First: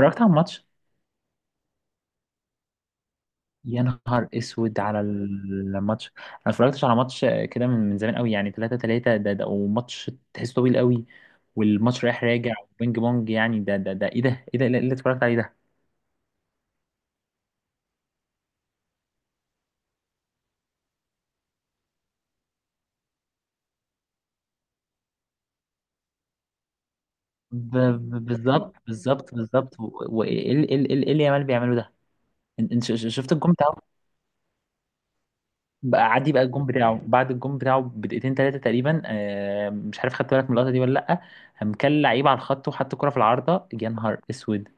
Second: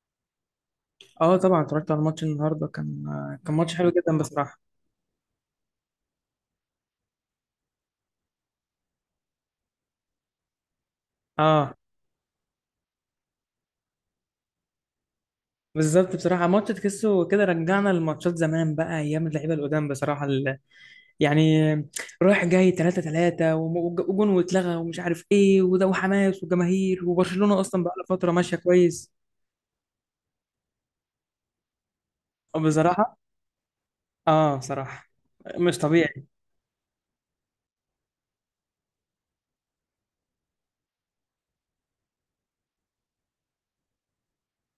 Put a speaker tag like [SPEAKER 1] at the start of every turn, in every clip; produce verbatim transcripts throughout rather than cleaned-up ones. [SPEAKER 1] اتفرجت على الماتش.
[SPEAKER 2] اه طبعا اتفرجت على الماتش النهارده كان كان ماتش
[SPEAKER 1] يا
[SPEAKER 2] حلو جدا
[SPEAKER 1] نهار
[SPEAKER 2] بصراحه.
[SPEAKER 1] اسود على الماتش، انا ما اتفرجتش على ماتش كده من من زمان قوي، يعني ثلاثة ثلاثة ده, ده وماتش تحسه طويل قوي،
[SPEAKER 2] اه
[SPEAKER 1] والماتش رايح راجع وبينج بونج، يعني ده ده ده ايه ده ايه ده إيه اللي اتفرجت عليه ده؟
[SPEAKER 2] بالظبط بصراحه، ماتش تحسه كده رجعنا لماتشات زمان بقى، ايام اللعيبه القدام بصراحه. ال- يعني رايح جاي ثلاثة ثلاثة وجون واتلغى، ومش عارف ايه وده، وحماس وجماهير، وبرشلونه
[SPEAKER 1] ب-
[SPEAKER 2] اصلا بقى لها
[SPEAKER 1] ب-
[SPEAKER 2] فتره ماشيه
[SPEAKER 1] بالظبط،
[SPEAKER 2] كويس.
[SPEAKER 1] بالظبط، بالظبط، و- وايه اللي إيه اللي إيه اللي يامال بيعمله ده؟
[SPEAKER 2] آه،
[SPEAKER 1] انت إنت ش- ش-
[SPEAKER 2] بصراحه.
[SPEAKER 1] شفت الجون بتاعه؟
[SPEAKER 2] اه صراحه مش
[SPEAKER 1] بقى
[SPEAKER 2] طبيعي.
[SPEAKER 1] عادي بقى الجون بتاعه بعد الجون بتاعه بدقيقتين ثلاثه تقريبا، آه، مش عارف، خدت بالك من اللقطه دي ولا لا؟ قام كل لعيب على الخط وحط كرة في العارضه، يا نهار اسود!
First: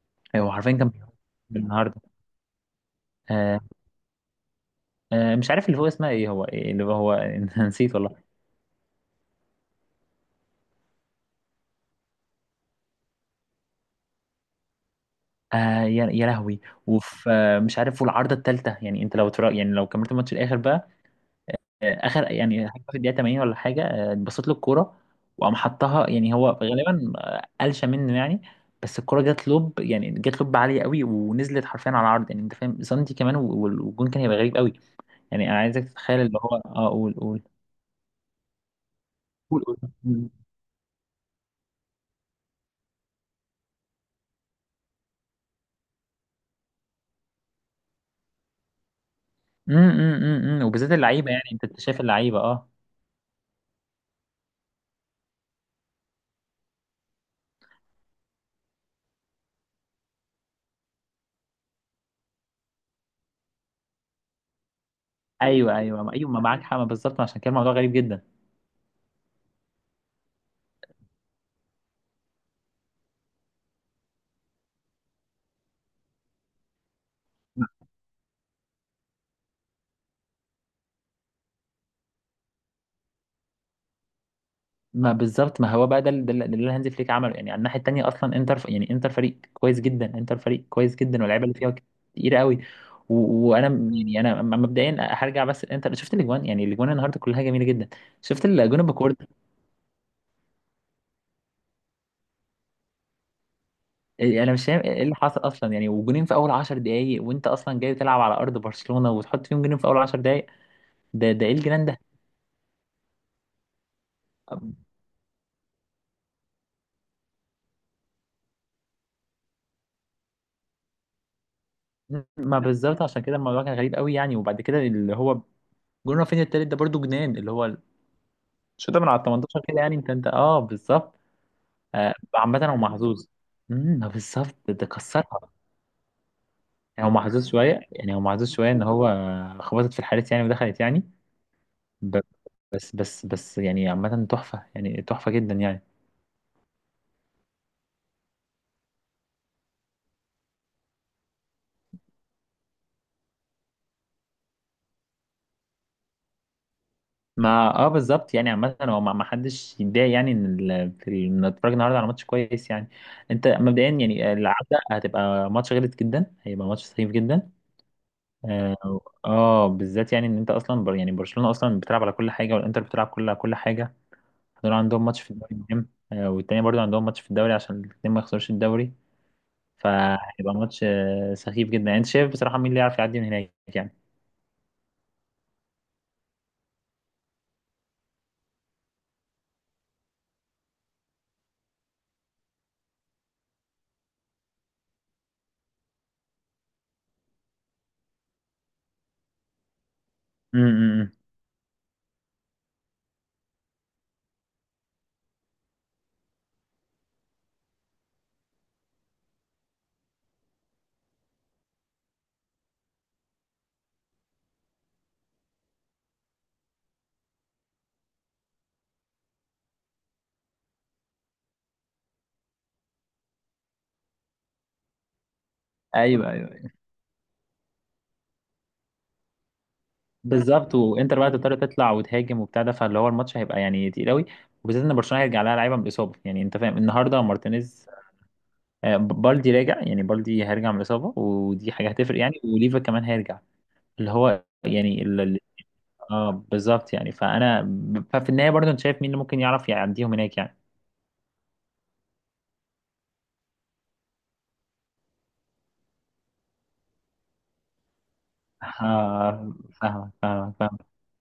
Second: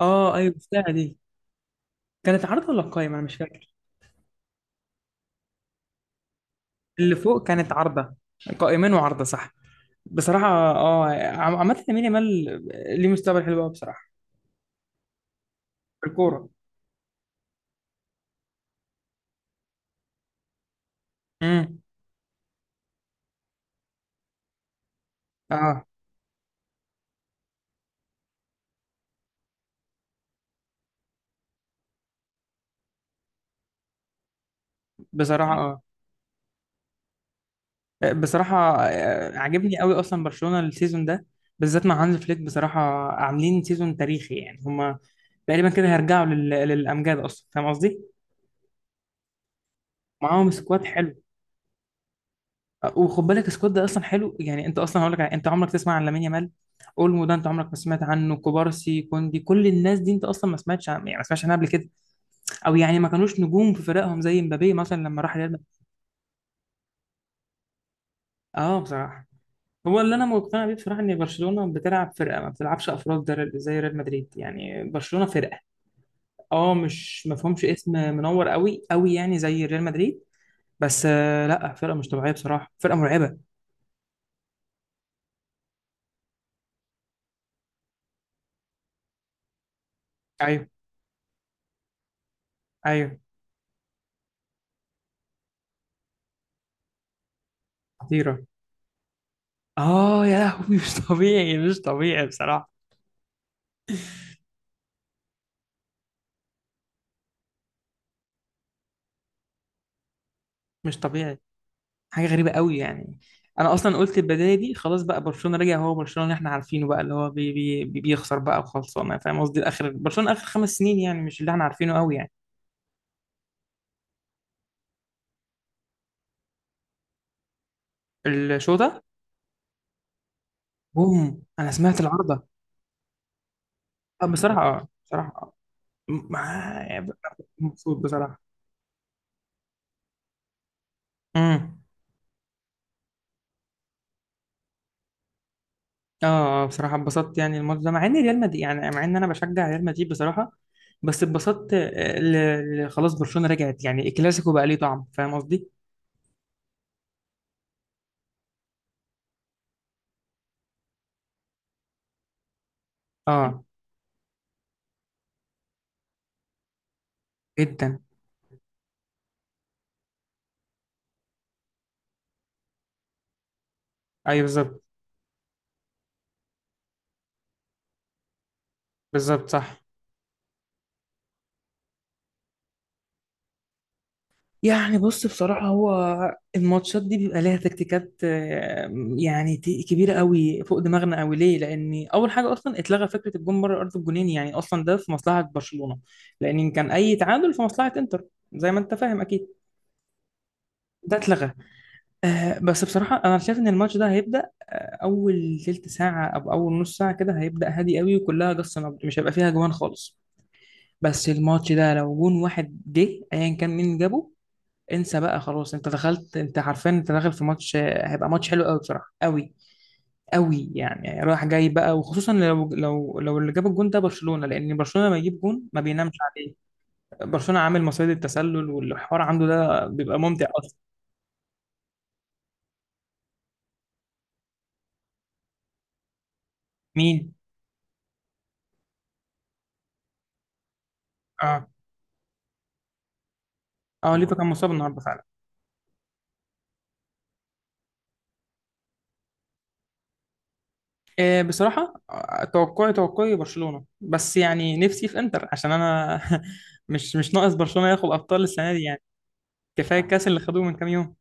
[SPEAKER 2] اه ايوه،
[SPEAKER 1] ايوه، عارفين
[SPEAKER 2] بتاع
[SPEAKER 1] كان بيعمل
[SPEAKER 2] دي.
[SPEAKER 1] إيه النهارده؟
[SPEAKER 2] كانت عارضه ولا قايمه؟ انا مش
[SPEAKER 1] آه
[SPEAKER 2] فاكر.
[SPEAKER 1] آه مش عارف اللي هو اسمها ايه، هو إيه اللي هو
[SPEAKER 2] اللي فوق كانت
[SPEAKER 1] نسيت
[SPEAKER 2] عارضه.
[SPEAKER 1] والله.
[SPEAKER 2] قائمين وعارضه صح. بصراحة اه عم- عامة لامين يامال ليه مستقبل حلو قوي بصراحة
[SPEAKER 1] آه،
[SPEAKER 2] في
[SPEAKER 1] يا يا
[SPEAKER 2] الكورة.
[SPEAKER 1] لهوي! وفي آه مش عارف، والعارضه الثالثه، يعني انت لو ترى، يعني لو كملت الماتش الاخر بقى،
[SPEAKER 2] امم.
[SPEAKER 1] آه اخر، يعني حاجه في الدقيقه ثمانين ولا حاجه، آه، اتبصت له الكوره وقام
[SPEAKER 2] اه
[SPEAKER 1] حطها، يعني هو غالبا آه، قلشه منه، يعني بس الكوره جت لوب، يعني جت لوب عاليه قوي ونزلت حرفيا على العرض، يعني انت فاهم، سنتي كمان وال- والجون كان هيبقى غريب قوي. يعني
[SPEAKER 2] بصراحة.
[SPEAKER 1] انا
[SPEAKER 2] اه
[SPEAKER 1] عايزك تتخيل اللي هو، اه قول، قول،
[SPEAKER 2] بصراحة آه،
[SPEAKER 1] قول، قول.
[SPEAKER 2] عاجبني قوي اصلا برشلونة السيزون ده، بالذات مع هانز فليك بصراحة. عاملين سيزون تاريخي يعني هما. تقريبا كده هيرجعوا لل... للامجاد، اصلا فاهم قصدي؟
[SPEAKER 1] امم
[SPEAKER 2] معاهم
[SPEAKER 1] امم
[SPEAKER 2] سكواد
[SPEAKER 1] وبالذات
[SPEAKER 2] حلو.
[SPEAKER 1] اللعيبه، يعني انت شايف اللعيبه، اه.
[SPEAKER 2] آه، وخد بالك السكواد ده اصلا حلو، يعني انت اصلا هقول لك على- انت عمرك تسمع عن لامين يامال، اولمو ده انت عمرك ما سمعت عنه، كوبارسي، كوندي، كل الناس دي انت اصلا ما سمعتش عن... يعني ما سمعتش عنها قبل كده. او يعني ما كانوش نجوم في فرقهم زي مبابي مثلا لما راح ريال مدريد.
[SPEAKER 1] ايوه، ايوه، ايوه، ما معاك حق، ما بالظبط، ما عشان كده الموضوع غريب جدا.
[SPEAKER 2] اه بصراحه. هو اللي انا مقتنع بيه بصراحه ان برشلونه بتلعب فرقه، ما بتلعبش افراد در- زي ريال مدريد. يعني برشلونه فرقه. اه مش مفهومش اسم منور قوي قوي يعني زي ريال مدريد، بس آه لا، فرقه مش طبيعيه بصراحه، فرقه مرعبه.
[SPEAKER 1] ما بالظبط، ما هو بقى ده اللي ده اللي ده اللي هانز فليك عمله، يعني على الناحيه التانيه اصلا انتر، يعني انتر فريق كويس جدا، انتر فريق
[SPEAKER 2] ايوه
[SPEAKER 1] كويس جدا، واللعيبه اللي فيها كتير قوي.
[SPEAKER 2] ايوه.
[SPEAKER 1] و- وانا م- يعني انا م- مبدئيا هرجع، بس انتر، شفت الاجوان، يعني الاجوان النهارده كلها جميله جدا، شفت
[SPEAKER 2] خطيره.
[SPEAKER 1] الاجوان بكورد.
[SPEAKER 2] اه يا لهوي مش طبيعي مش طبيعي بصراحه.
[SPEAKER 1] انا مش فاهم ايه اللي حصل اصلا، يعني وجونين في اول عشر دقائق، وانت اصلا جاي تلعب على ارض برشلونه وتحط فيهم جونين في اول عشر دقائق،
[SPEAKER 2] مش
[SPEAKER 1] ده
[SPEAKER 2] طبيعي.
[SPEAKER 1] ده ايه الجنان ده!
[SPEAKER 2] حاجه غريبه قوي يعني. انا اصلا قلت البدايه دي خلاص بقى، برشلونه رجع، هو برشلونه اللي احنا عارفينه بقى، اللي هو بي بي بي- بيخسر بقى وخلصانه، فاهم قصدي؟ الاخر برشلونه اخر خمس سنين يعني، مش اللي احنا عارفينه قوي يعني.
[SPEAKER 1] ما بالظبط، عشان كده الموضوع كان غريب قوي، يعني وبعد كده اللي هو جون رافينيا التالت ده برضو جنان، اللي هو
[SPEAKER 2] الشو
[SPEAKER 1] الشوطه
[SPEAKER 2] ده.
[SPEAKER 1] من على ال تمنتاشر كده، يعني انت انت اه بالظبط.
[SPEAKER 2] بوم، انا سمعت
[SPEAKER 1] آه
[SPEAKER 2] العارضه.
[SPEAKER 1] عامه هو محظوظ. امم،
[SPEAKER 2] آه، بصراحه.
[SPEAKER 1] بالظبط ده
[SPEAKER 2] اه بصراحه
[SPEAKER 1] كسرها.
[SPEAKER 2] آه. م- ما-
[SPEAKER 1] يعني هو محظوظ شويه،
[SPEAKER 2] مبسوط
[SPEAKER 1] يعني هو
[SPEAKER 2] بصراحه.
[SPEAKER 1] محظوظ شويه ان هو خبطت في الحارس، يعني ودخلت، يعني
[SPEAKER 2] امم.
[SPEAKER 1] ب- بس، بس، بس، يعني عامه تحفه، يعني تحفه جدا، يعني
[SPEAKER 2] اه آه، بصراحه اتبسطت يعني الماتش ده، مع ان ريال مدريد، يعني مع ان انا بشجع ريال مدريد بصراحه، بس اتبسطت آه، ل- ل- خلاص برشلونه رجعت يعني، الكلاسيكو بقى ليه طعم، فاهم قصدي؟
[SPEAKER 1] ما، اه بالظبط. يعني عامه هو، ما ما حدش يتضايق، يعني ان ال- في ال- إن نتفرج النهارده على ماتش كويس، يعني انت
[SPEAKER 2] اه
[SPEAKER 1] مبدئيا، يعني العوده هتبقى ماتش غلط جدا، هيبقى ماتش سخيف جدا،
[SPEAKER 2] جدا.
[SPEAKER 1] اه. آه، بالذات يعني ان انت اصلا، بر، يعني برشلونه اصلا بتلعب على كل حاجه، والانتر بتلعب كل على كل حاجه،
[SPEAKER 2] ايوه
[SPEAKER 1] دول
[SPEAKER 2] بالظبط.
[SPEAKER 1] عندهم ماتش في الدوري مهم، آه والتاني برضو عندهم ماتش في الدوري عشان الاثنين ما يخسروش الدوري،
[SPEAKER 2] بالظبط صح.
[SPEAKER 1] فهيبقى ماتش آه سخيف جدا، يعني انت شايف بصراحه مين اللي يعرف يعدي من هناك، يعني.
[SPEAKER 2] يعني بص بصراحة هو الماتشات دي بيبقى ليها تكتيكات آه، يعني تي- كبيرة قوي فوق دماغنا قوي. ليه؟ لأن أول حاجة أصلا اتلغى فكرة الجون بره أرض الجونين، يعني أصلا ده في مصلحة برشلونة، لأن إن كان أي تعادل في مصلحة إنتر، زي ما أنت فاهم أكيد.
[SPEAKER 1] امم،
[SPEAKER 2] ده اتلغى. آه بس بصراحة أنا شايف إن الماتش ده هيبدأ أول تلت ساعة أو أول نص ساعة كده، هيبدأ هادي قوي وكلها جس نبض، مش هيبقى فيها جوان خالص. بس الماتش ده لو جون واحد جه أيا كان مين جابه، انسى بقى خلاص، انت دخلت، انت عارفين انت داخل في ماتش هيبقى ماتش حلو قوي بصراحه، قوي قوي يعني. يعني رايح جاي بقى، وخصوصا لو لو لو اللي جاب الجون ده برشلونه، لان برشلونه لما يجيب جون ما بينامش
[SPEAKER 1] ايوه، ايوه،
[SPEAKER 2] عليه.
[SPEAKER 1] أيوة.
[SPEAKER 2] برشلونه عامل مصيدة التسلل والحوار عنده ده بيبقى ممتع
[SPEAKER 1] بالظبط،
[SPEAKER 2] اصلا.
[SPEAKER 1] وانتر بقى تضطر تطلع وتهاجم وبتاع ده، فاللي هو الماتش هيبقى يعني تقيل قوي، وبالذات ان برشلونه هيرجع لها لعيبه من الاصابه، يعني انت فاهم، النهارده
[SPEAKER 2] مين؟
[SPEAKER 1] مارتينيز، آه، بالدي راجع، يعني بالدي هيرجع من الاصابه،
[SPEAKER 2] اه.
[SPEAKER 1] ودي حاجه هتفرق، يعني وليفا كمان هيرجع، اللي
[SPEAKER 2] اه ليفا
[SPEAKER 1] هو
[SPEAKER 2] كان مصاب النهارده
[SPEAKER 1] يعني ال-
[SPEAKER 2] فعلا.
[SPEAKER 1] ال- اه بالظبط، يعني فانا، ففي النهايه برضه انت شايف مين اللي ممكن يعرف يعديهم هناك، يعني
[SPEAKER 2] آه بصراحه آه، توقعي توقعي برشلونه، بس يعني نفسي في انتر عشان انا مش مش ناقص برشلونه ياخد ابطال السنه دي يعني.
[SPEAKER 1] آه.
[SPEAKER 2] كفايه
[SPEAKER 1] فاهمك،
[SPEAKER 2] الكاس اللي
[SPEAKER 1] فاهمك،
[SPEAKER 2] خدوه من كام
[SPEAKER 1] فاهمك.
[SPEAKER 2] يوم.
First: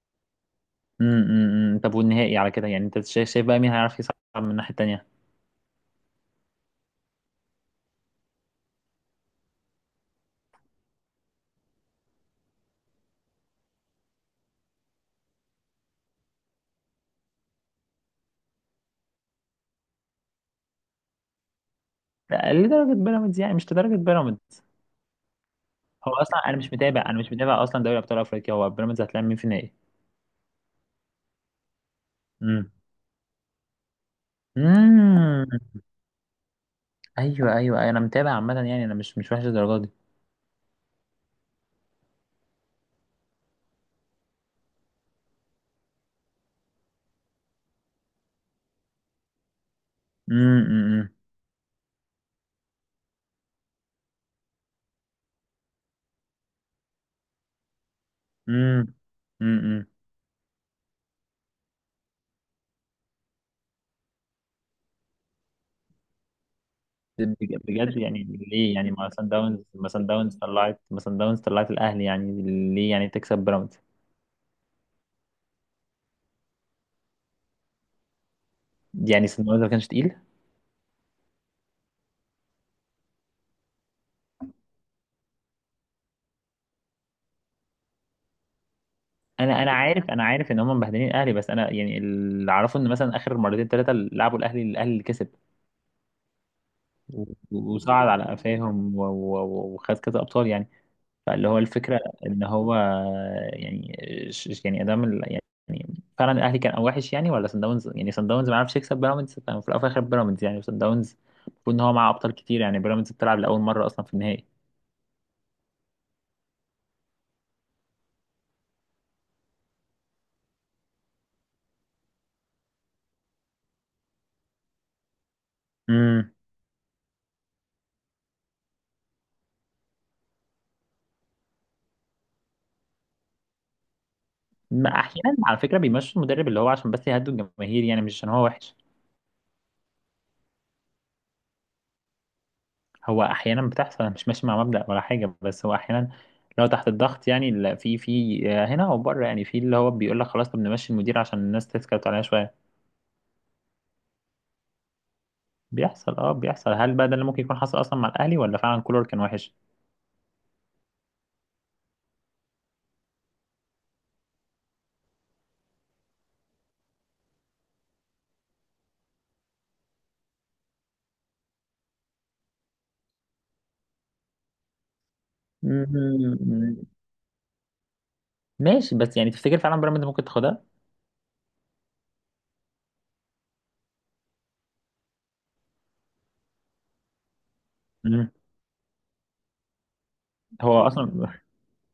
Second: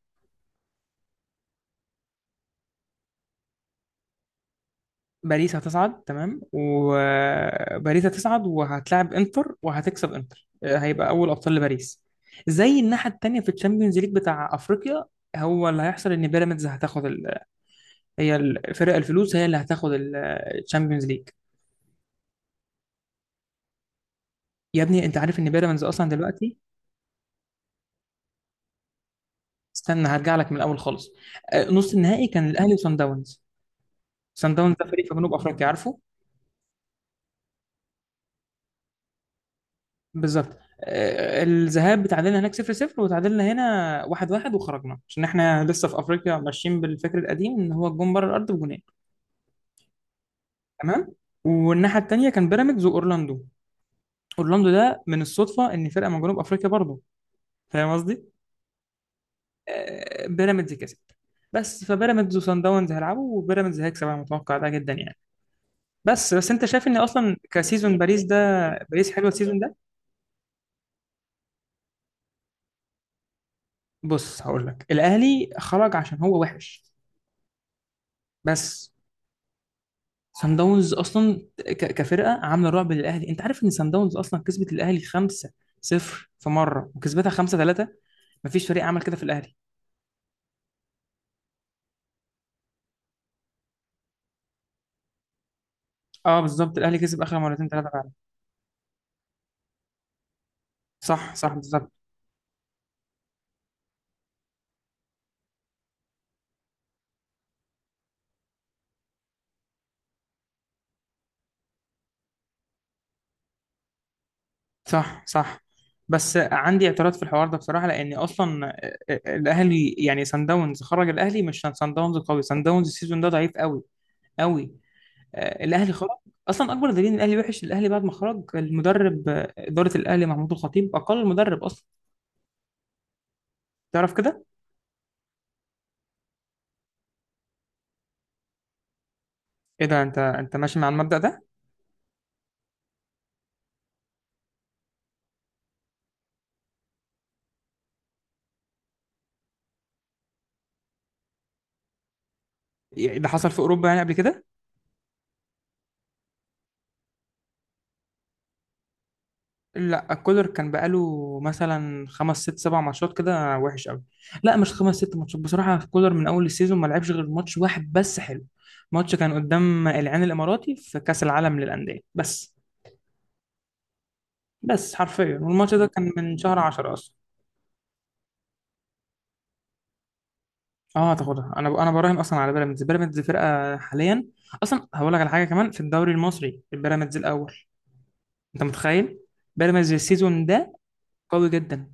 [SPEAKER 1] امم، طب والنهائي على كده، يعني انت شايف، شايف بقى مين هيعرف يصعد من الناحيه التانيه.
[SPEAKER 2] باريس هتصعد، تمام. وباريس هتصعد وهتلاعب انتر وهتكسب، انتر هيبقى اول ابطال لباريس. زي الناحيه التانيه في الشامبيونز ليج بتاع افريقيا، هو اللي هيحصل ان بيراميدز هتاخد ال... هي الفرق الفلوس هي اللي هتاخد ال- الشامبيونز ليج.
[SPEAKER 1] لا، لدرجه بيراميدز، يعني مش لدرجه بيراميدز.
[SPEAKER 2] يا ابني انت عارف ان بيراميدز اصلا
[SPEAKER 1] هو اصلا
[SPEAKER 2] دلوقتي.
[SPEAKER 1] انا مش متابع، انا مش متابع اصلا دوري ابطال افريقيا، هو بيراميدز هتلاعب مين في النهائي؟
[SPEAKER 2] استنى هرجع لك من الاول خالص. آه، نص النهائي كان
[SPEAKER 1] امم،
[SPEAKER 2] الاهلي وصن داونز. صن داونز ده فريق في جنوب
[SPEAKER 1] امم.
[SPEAKER 2] افريقيا، عارفه؟
[SPEAKER 1] ايوه، ايوه، ايوه، انا متابع عامه، يعني انا مش مش وحش الدرجه دي.
[SPEAKER 2] بالظبط. آه، الذهاب اتعادلنا هناك صفر صفر، وتعادلنا هنا واحد واحد، وخرجنا عشان احنا لسه في افريقيا ماشيين بالفكر القديم ان هو الجون بره الارض بجونين. تمام.
[SPEAKER 1] امم،
[SPEAKER 2] والناحيه التانيه كان بيراميدز واورلاندو. اورلاندو ده من الصدفه ان فرقه من جنوب افريقيا برضه، فاهم قصدي؟
[SPEAKER 1] امم، امم،
[SPEAKER 2] آه، بيراميدز كسب. بس فبيراميدز وصن داونز هيلعبوا، وبيراميدز هيكسب، انا متوقع ده جدا يعني. بس بس انت شايف ان اصلا
[SPEAKER 1] بج-
[SPEAKER 2] كسيزون
[SPEAKER 1] بجد،
[SPEAKER 2] باريس
[SPEAKER 1] يعني
[SPEAKER 2] ده،
[SPEAKER 1] ليه، يعني ما
[SPEAKER 2] باريس حلوه
[SPEAKER 1] سان
[SPEAKER 2] السيزون
[SPEAKER 1] داونز،
[SPEAKER 2] ده.
[SPEAKER 1] ما سان داونز طلعت ما سان داونز طلعت الاهلي، يعني ليه، يعني تكسب بيراميدز؟
[SPEAKER 2] بص هقول لك الاهلي خرج عشان هو وحش بس.
[SPEAKER 1] يعني سان داونز ما كانش تقيل.
[SPEAKER 2] سان داونز اصلا ك- كفرقه عامله رعب للاهلي. انت عارف ان سان داونز اصلا كسبت الاهلي خمسة صفر في مره، وكسبتها خمسة ثلاثة، مفيش فريق عمل كده في الاهلي.
[SPEAKER 1] انا انا عارف، انا عارف ان هم مبهدلين الاهلي، بس انا يعني اللي اعرفه ان مثلا اخر مرتين ثلاثه لعبوا الاهلي الاهلي اللي كسب
[SPEAKER 2] اه بالظبط الاهلي كسب
[SPEAKER 1] و-
[SPEAKER 2] اخر مرتين ثلاثه
[SPEAKER 1] وصعد
[SPEAKER 2] فعلا.
[SPEAKER 1] على قفاهم، و- و- وخد كذا ابطال، يعني
[SPEAKER 2] صح
[SPEAKER 1] فاللي
[SPEAKER 2] صح
[SPEAKER 1] هو
[SPEAKER 2] بالظبط.
[SPEAKER 1] الفكرة ان هو يعني، ش- يعني ادام ال- يعني فعلا الاهلي كان او وحش، يعني ولا سان داونز، يعني سان داونز ما عرفش يكسب بيراميدز، ففي الاول وفي الاخر بيراميدز، يعني سان داونز المفروض ان هو معاه ابطال كتير، يعني بيراميدز بتلعب لاول مرة اصلا في النهائي.
[SPEAKER 2] صح صح. بس عندي اعتراض في الحوار ده بصراحه، لان اصلا آه، آه، الاهلي، يعني سان داونز خرج الاهلي، مش سان داونز قوي، سان داونز السيزون ده ضعيف قوي قوي. آه، الاهلي خرج
[SPEAKER 1] امم.
[SPEAKER 2] اصلا. اكبر دليل ان الاهلي وحش، الاهلي بعد ما خرج المدرب آه، اداره الاهلي، محمود الخطيب، اقل مدرب اصلا تعرف كده.
[SPEAKER 1] ما احيانا على فكرة بيمشوا المدرب اللي هو عشان بس يهدوا الجماهير، يعني مش عشان هو وحش.
[SPEAKER 2] ايه ده، انت انت ماشي مع المبدأ ده؟
[SPEAKER 1] هو احيانا بتحصل، أنا مش ماشي مع مبدأ ولا حاجة، بس هو احيانا لو تحت الضغط، يعني ال- في في آه، هنا وبره، يعني في اللي هو بيقول لك خلاص، طب نمشي المدير عشان الناس تسكت عليها شوية.
[SPEAKER 2] يعني ده حصل في اوروبا يعني قبل كده.
[SPEAKER 1] بيحصل، اه بيحصل. هل بقى ده اللي ممكن يكون حصل اصلا مع الاهلي، ولا فعلا كولر كان وحش؟
[SPEAKER 2] لا، كولر كان بقاله مثلا خمس ست سبع ماتشات كده وحش قوي. لا مش خمس ست ماتشات بصراحة، كولر من اول السيزون ما لعبش غير ماتش واحد بس حلو، ماتش كان قدام العين الاماراتي في كأس العالم للأندية بس، بس حرفيا والماتش ده كان من شهر
[SPEAKER 1] مم،
[SPEAKER 2] عشرة اصلا.
[SPEAKER 1] ماشي، بس يعني تفتكر فعلا بيراميدز ممكن تاخدها؟
[SPEAKER 2] اه هتاخدها، انا انا براهن اصلا على بيراميدز، بيراميدز فرقة حاليا. اصلا هقول لك على حاجة كمان، في الدوري المصري البيراميدز الاول،
[SPEAKER 1] مم.
[SPEAKER 2] انت متخيل بيراميدز السيزون ده
[SPEAKER 1] هو اصلا،
[SPEAKER 2] قوي جدا.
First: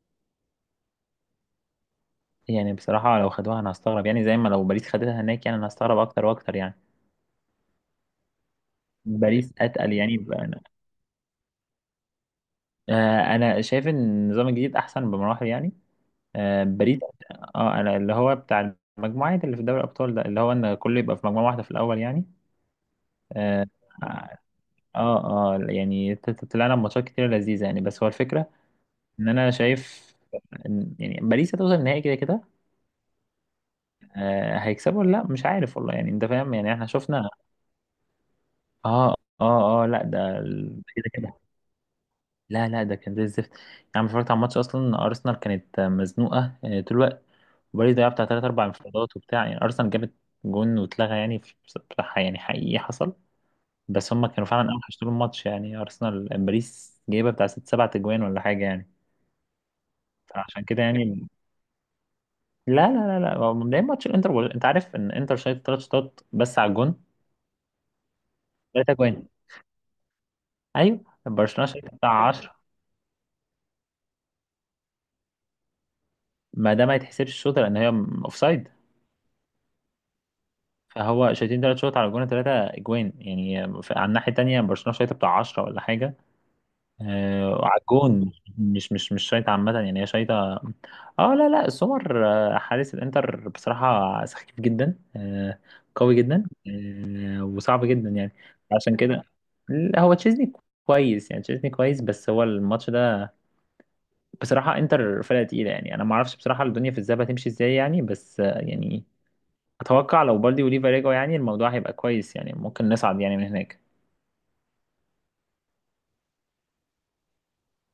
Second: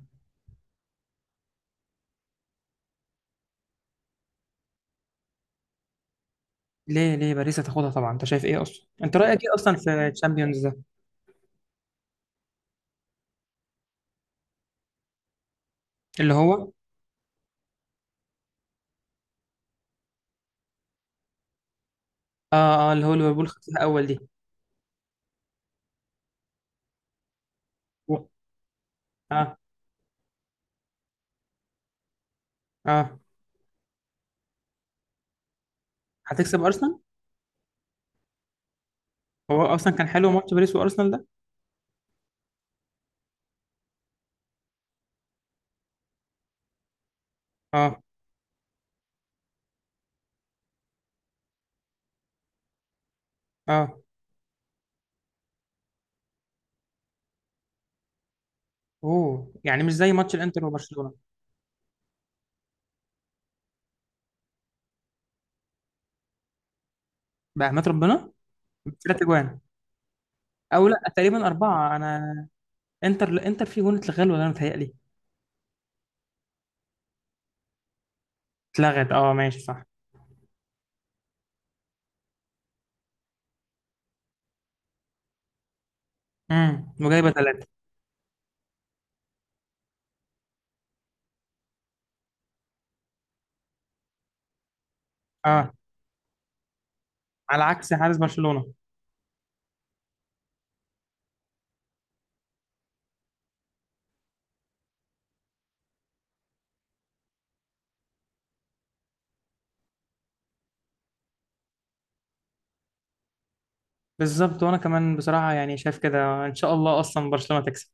[SPEAKER 1] يعني بصراحه لو خدوها انا هستغرب، يعني زي ما لو باريس خدتها هناك، يعني انا هستغرب اكتر واكتر، يعني
[SPEAKER 2] ليه ليه باريس هتاخدها طبعا، انت شايف ايه اصلا، انت رايك ايه
[SPEAKER 1] باريس
[SPEAKER 2] اصلا
[SPEAKER 1] اتقل،
[SPEAKER 2] في
[SPEAKER 1] يعني ب- انا
[SPEAKER 2] الشامبيونز ده؟
[SPEAKER 1] آه، أنا شايف ان النظام الجديد احسن بمراحل، يعني
[SPEAKER 2] اللي
[SPEAKER 1] آه،
[SPEAKER 2] هو.
[SPEAKER 1] باريس، اه انا اللي هو بتاع المجموعات اللي في دوري الابطال ده، اللي هو ان كله يبقى في مجموعه واحده في الاول، يعني
[SPEAKER 2] اه اه اللي هو ليفربول
[SPEAKER 1] اه،
[SPEAKER 2] خدتها اول دي.
[SPEAKER 1] اه آه، يعني ت- ت- طلعنا بماتشات كتير لذيذه، يعني بس هو
[SPEAKER 2] و-
[SPEAKER 1] الفكره ان انا
[SPEAKER 2] اه
[SPEAKER 1] شايف، إن- يعني باريس هتوصل النهائي كده كده.
[SPEAKER 2] اه
[SPEAKER 1] آه، هيكسبوا ولا لا؟ مش عارف والله، يعني انت فاهم،
[SPEAKER 2] هتكسب
[SPEAKER 1] يعني احنا
[SPEAKER 2] ارسنال.
[SPEAKER 1] شفنا. اه،
[SPEAKER 2] هو
[SPEAKER 1] اه، اه،
[SPEAKER 2] اصلا
[SPEAKER 1] لا
[SPEAKER 2] كان حلو
[SPEAKER 1] ده
[SPEAKER 2] ماتش باريس
[SPEAKER 1] ال-
[SPEAKER 2] وارسنال
[SPEAKER 1] كده
[SPEAKER 2] ده.
[SPEAKER 1] كده. لا، لا، ده كان زي الزفت، يعني اتفرجت على الماتش اصلا، ارسنال كانت مزنوقه آه، طول الوقت، وباريس
[SPEAKER 2] اه
[SPEAKER 1] ضيعت بتاع ثلاث اربع انفرادات وبتاع، يعني ارسنال جابت جون واتلغى، يعني في- بصراحه، يعني حقيقي حصل،
[SPEAKER 2] اه.
[SPEAKER 1] بس هم كانوا فعلا اوحش طول الماتش، يعني ارسنال، باريس جايبه بتاع ست سبع تجوان ولا حاجه، يعني
[SPEAKER 2] اوه يعني مش زي ماتش الانتر
[SPEAKER 1] فعشان كده،
[SPEAKER 2] وبرشلونه.
[SPEAKER 1] يعني، لا، لا، لا، لا، هو مبدئيا ماتش الانتر، وال- انت عارف ان انتر شايف ثلاث شوطات بس على الجون،
[SPEAKER 2] بأمانة ربنا.
[SPEAKER 1] ثلاثة
[SPEAKER 2] ثلاث
[SPEAKER 1] جوان،
[SPEAKER 2] اجوان. او لا
[SPEAKER 1] ايوه،
[SPEAKER 2] تقريبا
[SPEAKER 1] برشلونه شايف
[SPEAKER 2] اربعه،
[SPEAKER 1] بتاع
[SPEAKER 2] انا.
[SPEAKER 1] عشرة،
[SPEAKER 2] انتر انتر فيه جون اتلغى ولا انا متهيألي؟
[SPEAKER 1] ما ده ما يتحسبش الشوط لان هي م- اوفسايد،
[SPEAKER 2] اتلغت اه ماشي صح.
[SPEAKER 1] فهو شايفين ثلاث شوط على الجون، ثلاثه اجوان، يعني ف- على الناحيه الثانيه برشلونه شايف بتاع عشرة ولا حاجه،
[SPEAKER 2] امم وجايبه
[SPEAKER 1] آه،
[SPEAKER 2] ثلاثه.
[SPEAKER 1] على الجون، مش مش مش شايطة عامة، يعني هي شايطة. اه، لا، لا، سمر آه، حارس الانتر بصراحة سخيف جدا آه،
[SPEAKER 2] اه،
[SPEAKER 1] قوي جدا آه،
[SPEAKER 2] على
[SPEAKER 1] وصعب
[SPEAKER 2] عكس
[SPEAKER 1] جدا،
[SPEAKER 2] حارس
[SPEAKER 1] يعني
[SPEAKER 2] برشلونه.
[SPEAKER 1] عشان كده. لا، هو تشيزني كويس، يعني تشيزني كويس، بس هو الماتش ده بصراحة انتر فرقة تقيلة، يعني انا ما اعرفش بصراحة الدنيا في الذهاب هتمشي ازاي، يعني بس، آه، يعني اتوقع لو بالدي وليفا رجعوا، يعني الموضوع هيبقى كويس، يعني ممكن نصعد يعني من هناك
[SPEAKER 2] بالظبط، وانا كمان بصراحه يعني شايف كده ان شاء الله اصلا برشلونه تكسب.